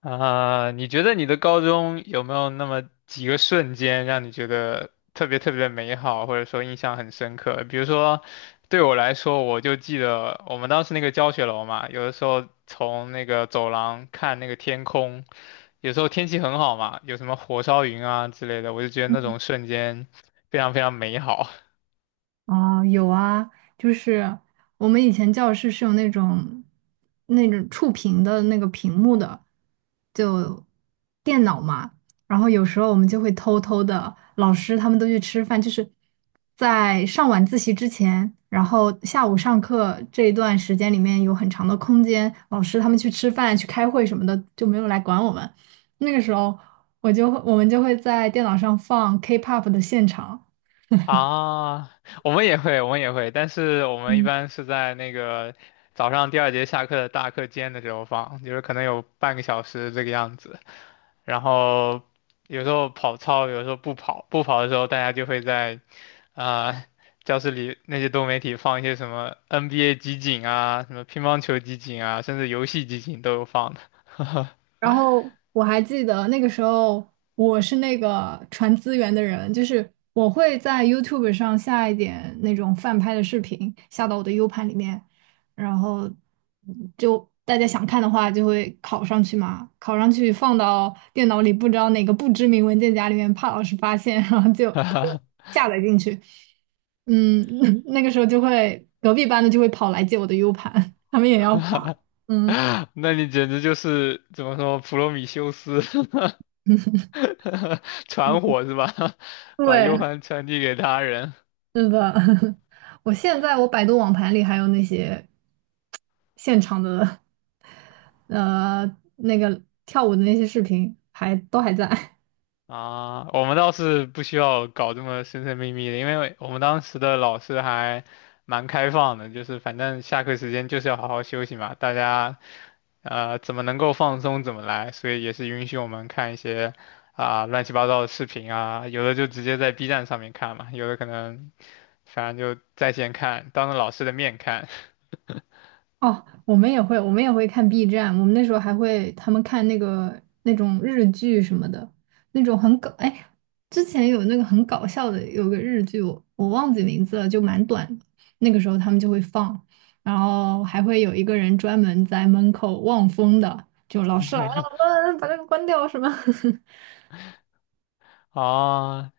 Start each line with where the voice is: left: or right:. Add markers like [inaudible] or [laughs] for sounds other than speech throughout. left: 啊，你觉得你的高中有没有那么几个瞬间让你觉得特别特别的美好，或者说印象很深刻？比如说，对我来说，我就记得我们当时那个教学楼嘛，有的时候从那个走廊看那个天空，有时候天气很好嘛，有什么火烧云啊之类的，我就觉得那种瞬间非常非常美好。
right: 哦，有啊，就是我们以前教室是有那种触屏的那个屏幕的，就电脑嘛。然后有时候我们就会偷偷的，老师他们都去吃饭，就是在上晚自习之前，然后下午上课这一段时间里面有很长的空间，老师他们去吃饭、去开会什么的，就没有来管我们。那个时候，我们就会在电脑上放 K-pop 的现场。
left: 啊，我们也会，我们也会，但是我们一般是在那个早上第二节下课的大课间的时候放，就是可能有半个小时这个样子。然后有时候跑操，有时候不跑，不跑的时候大家就会在啊、呃教室里那些多媒体放一些什么 NBA 集锦啊，什么乒乓球集锦啊，甚至游戏集锦都有放的。[laughs]
right: 然后我还记得那个时候，我是那个传资源的人，就是我会在 YouTube 上下一点那种翻拍的视频，下到我的 U 盘里面，然后就大家想看的话就会拷上去嘛，拷上去放到电脑里，不知道哪个不知名文件夹里面，怕老师发现，然后就
left: 哈哈
right: [laughs] 下载进去。嗯，[laughs] 那个时候就会隔壁班的就会跑来借我的 U 盘，他们也要
left: 哈
right: 还。
left: 哈
right: 嗯，
left: [laughs] 那你简直就是怎么说普罗米修斯 [laughs] [laughs] 传火是吧？[laughs] 把 U
right: 对。
left: 盘传递给他人。
right: 是的，[laughs] 我现在我百度网盘里还有那些现场的 [laughs] 呃那个跳舞的那些视频还都还在。
left: 啊，我们倒是不需要搞这么神神秘秘的，因为我们当时的老师还蛮开放的，就是反正下课时间就是要好好休息嘛，大家怎么能够放松怎么来，所以也是允许我们看一些乱七八糟的视频啊，有的就直接在 B 站上面看嘛，有的可能反正就在线看，当着老师的面看。[laughs]
right: 哦，我们也会，我们也会看 B 站，我们那时候还会他们看那个那种日剧什么的，那种很搞，哎，之前有那个很搞笑的，有个日剧，我忘记名字了，就蛮短的，那个时候他们就会放，然后还会有一个人专门在门口望风的，就老师来了，把那个关掉什么，
left: 啊，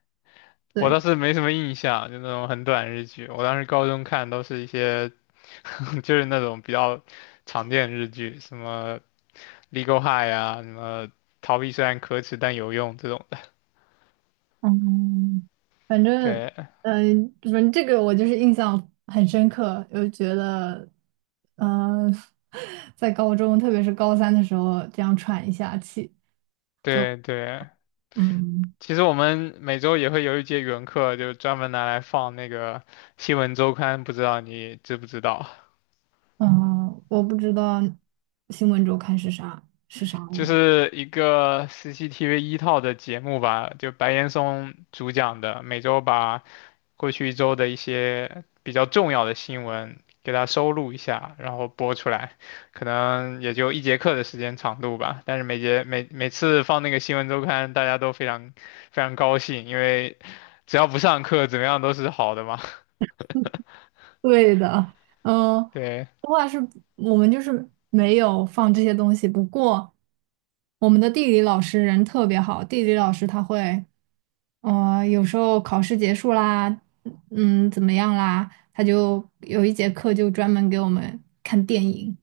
right: [laughs]
left: 我
right: 对。
left: 倒是没什么印象，就那种很短日剧。我当时高中看都是一些，[laughs] 就是那种比较常见的日剧，什么《Legal High》啊，什么《逃避虽然可耻但有用》这种的。
right: 嗯，反
left: [laughs]
right: 正，
left: 对
right: 反正这个我就是印象很深刻，就觉得，嗯、[laughs] 在高中，特别是高三的时候，这样喘一下气，就，
left: 对对，
right: 嗯。
left: 其实我们每周也会有一节语文课，就专门拿来放那个《新闻周刊》，不知道你知不知道？
right: 嗯、我不知道新闻周刊是啥
left: 就
right: 了。
left: 是一个 CCTV 一套的节目吧，就白岩松主讲的，每周把过去一周的一些比较重要的新闻，给它收录一下，然后播出来，可能也就一节课的时间长度吧。但是每节每每次放那个新闻周刊，大家都非常非常高兴，因为只要不上课，怎么样都是好的嘛。
right: 对的，嗯。
left: [laughs] 对
right: 不过是我们就是没有放这些东西，不过我们的地理老师人特别好，地理老师他会。哦，有时候考试结束啦，嗯，怎么样啦，他就有一节课就专门给我们看电影。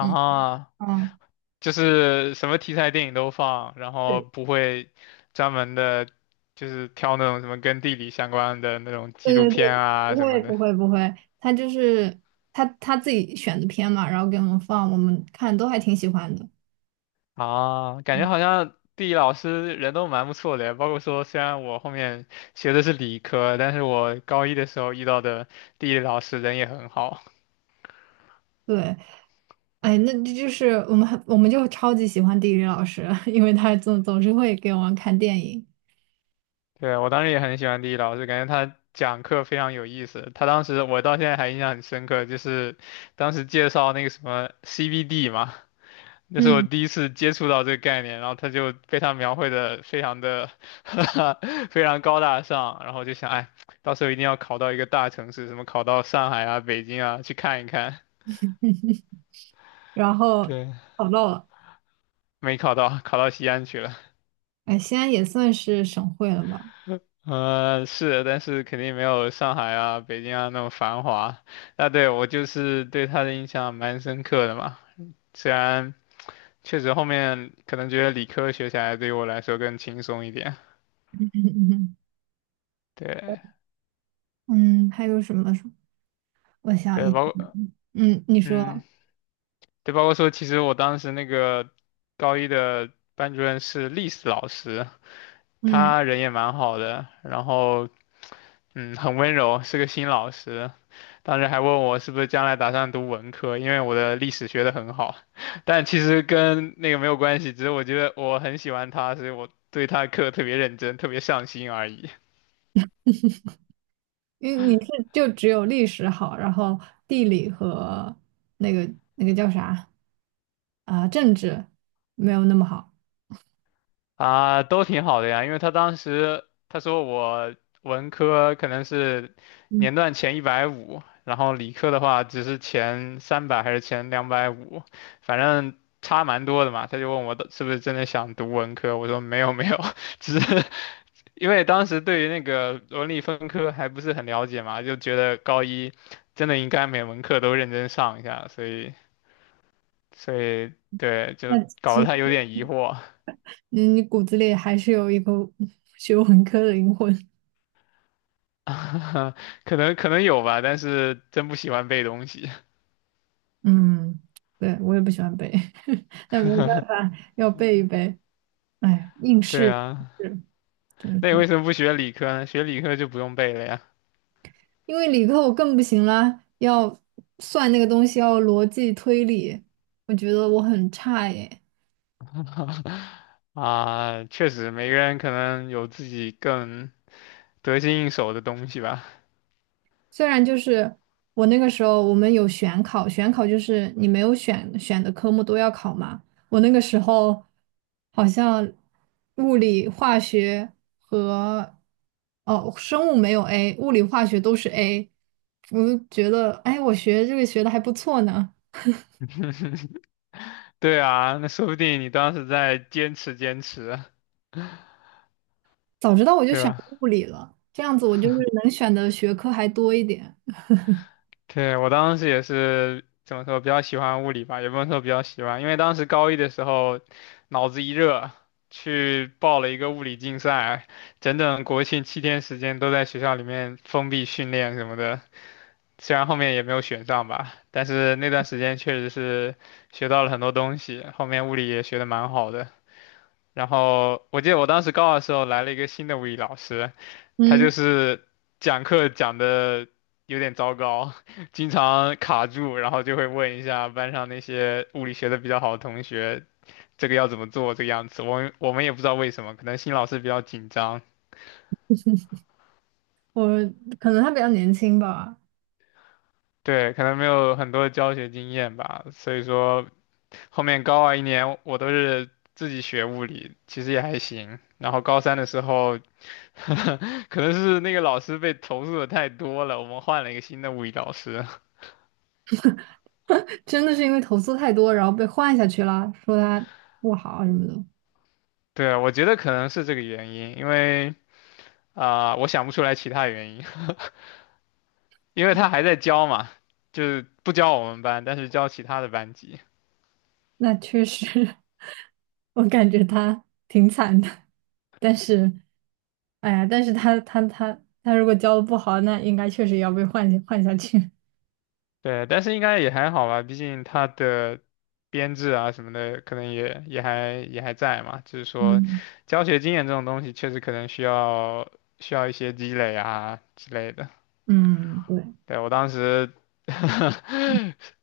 right: 嗯，嗯，
left: 就是什么题材电影都放，然后
right: 对
left: 不会专门的，就是挑那种什么跟地理相关的那种纪
right: 对
left: 录
right: 对
left: 片
right: 对，
left: 啊
right: 不
left: 什
right: 会
left: 么的。
right: 不会不会，他就是他自己选的片嘛，然后给我们放，我们看都还挺喜欢的。嗯，
left: 啊，感觉好像地理老师人都蛮不错的，包括说虽然我后面学的是理科，但是我高一的时候遇到的地理老师人也很好。
right: 对，哎，那这就是我们就超级喜欢地理老师，[laughs] 因为他总是会给我们看电影，
left: 对，我当时也很喜欢地理老师，感觉他讲课非常有意思。他当时我到现在还印象很深刻，就是当时介绍那个什么 c b d 嘛。那是我
right: 嗯，
left: 第一次接触到这个概念，然后他就被他描绘的非常的 [laughs] 非常高大上，然后就想，哎，到时候一定要考到一个大城市，什么考到上海啊、北京啊去看一看。
right: 然后
left: 对，
right: 跑到了，
left: [laughs] 没考到，考到西安去了。
right: 哎，西安也算是省会了吧。
left: 呃，是，但是肯定没有上海啊、北京啊那么繁华。那对我就是对他的印象蛮深刻的嘛，虽然确实后面可能觉得理科学起来对于我来说更轻松一点。
right: [laughs]
left: 对
right: 嗯，还有什么？什么？我想一
left: 对，
right: 想，
left: 包括
right: 嗯，你
left: 嗯，
right: 说，
left: 对，包括说，其实我当时那个高一的班主任是历史老师，
right: 嗯，
left: 他人也蛮好的，然后嗯，很温柔，是个新老师。当时还问我是不是将来打算读文科，因为我的历史学得很好，[laughs] 但其实跟那个没有关系，只是我觉得我很喜欢他，所以我对他的课特别认真，特别上心而已。
right: 因为你是就只有历史好，然后地理和那个叫啥啊，政治没有那么好。
left: 啊，都挺好的呀，因为他当时他说我文科可能是
right: 嗯，
left: 年段前150，然后理科的话只是前300还是前250，反正差蛮多的嘛。他就问我的是不是真的想读文科，我说没有没有，[laughs] 只是因为当时对于那个文理分科还不是很了解嘛，就觉得高一真的应该每门课都认真上一下，所以对，就
right: 那
left: 搞
right: 其
left: 得
right: 实
left: 他有点疑惑。
right: 你骨子里还是有一个学文科的灵魂。
left: [laughs] 可能可能有吧，但是真不喜欢背东西。
right: 嗯，对，我也不喜欢背，[laughs] 但没有办法，要背一背。哎，应
left: [laughs]
right: 试
left: 对啊，
right: 是，只能
left: 那你
right: 说。
left: 为什么不学理科呢？学理科就不用背了呀。
right: 因为理科我更不行啦，要算那个东西，要逻辑推理，我觉得我很差耶。
left: [laughs] 啊，确实，每个人可能有自己更得心应手的东西吧。
right: 虽然就是我那个时候我们有选考，选考就是你没有选的科目都要考嘛。我那个时候好像物理、化学和哦生物没有 A，物理、化学都是 A，我就觉得哎，我学这个学的还不错呢。
left: [laughs] 对啊，那说不定你当时在坚持坚持，
right: 早知道我就
left: 对
right: 选
left: 吧？
right: 物理了，这样子我就是能选的学科还多一点。
left: 对，我当时也是怎么说，比较喜欢物理吧，也不能说比较喜欢，因为当时高一的时候，脑子一热，去报了一个物理竞赛，整整国庆7天时间都在学校里面封闭训练什么的，虽然后面也没有选上吧，但是那段时间确实是学到了很多东西，后面物理也学得蛮好的。然后我记得我当时高二的时候来了一个新的物理老师，他就
right: 嗯，
left: 是讲课讲的有点糟糕，[laughs] 经常卡住，然后就会问一下班上那些物理学的比较好的同学，这个要怎么做，这个样子。我们也不知道为什么，可能新老师比较紧张，
right: 我可能他比较年轻吧。
left: 对，可能没有很多教学经验吧，所以说后面高二1年我都是。自己学物理其实也还行，然后高三的时候，[laughs] 可能是那个老师被投诉的太多了，我们换了一个新的物理老师。
right: [laughs] 真的是因为投诉太多，然后被换下去了，说他不好啊什么的。
left: 对啊，我觉得可能是这个原因，因为我想不出来其他原因，[laughs] 因为他还在教嘛，就是不教我们班，但是教其他的班级。
right: 那确实，[laughs] 我感觉他挺惨的。但是，哎呀，但是他如果教的不好，那应该确实也要被换下去。
left: 对，但是应该也还好吧，毕竟他的编制啊什么的，可能也还在嘛。就是
right: [laughs]
left: 说，
right: 嗯。
left: 教学经验这种东西，确实可能需要一些积累啊之类的。
right: 嗯，对，
left: 对，我当时 [laughs]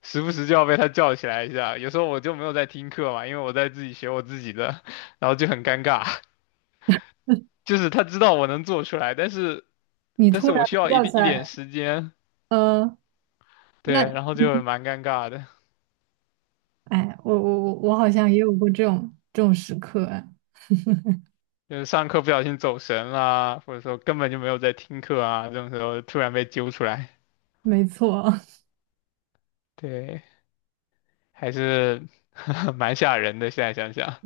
left: 时不时就要被他叫起来一下。有时候我就没有在听课嘛，因为我在自己学我自己的，[laughs] 然后就很尴尬。[laughs] 就是他知道我能做出来，但是
right: 你
left: 但
right: 突
left: 是
right: 然
left: 我需
right: 被
left: 要一
right: 叫
left: 定
right: 起
left: 一点
right: 来，
left: 时间，
right: 呃。那。
left: 对，然后就蛮尴尬的。
right: 哎，我好像也有过这种时刻，哎
left: 就是上课不小心走神啦，或者说根本就没有在听课啊，这种时候突然被揪出来，
right: 没错。[laughs]
left: 对，还是 [laughs] 蛮吓人的。现在想想，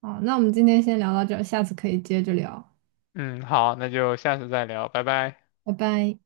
right: 好，那我们今天先聊到这儿，下次可以接着聊，
left: 嗯，好，那就下次再聊，拜拜。
right: 拜拜。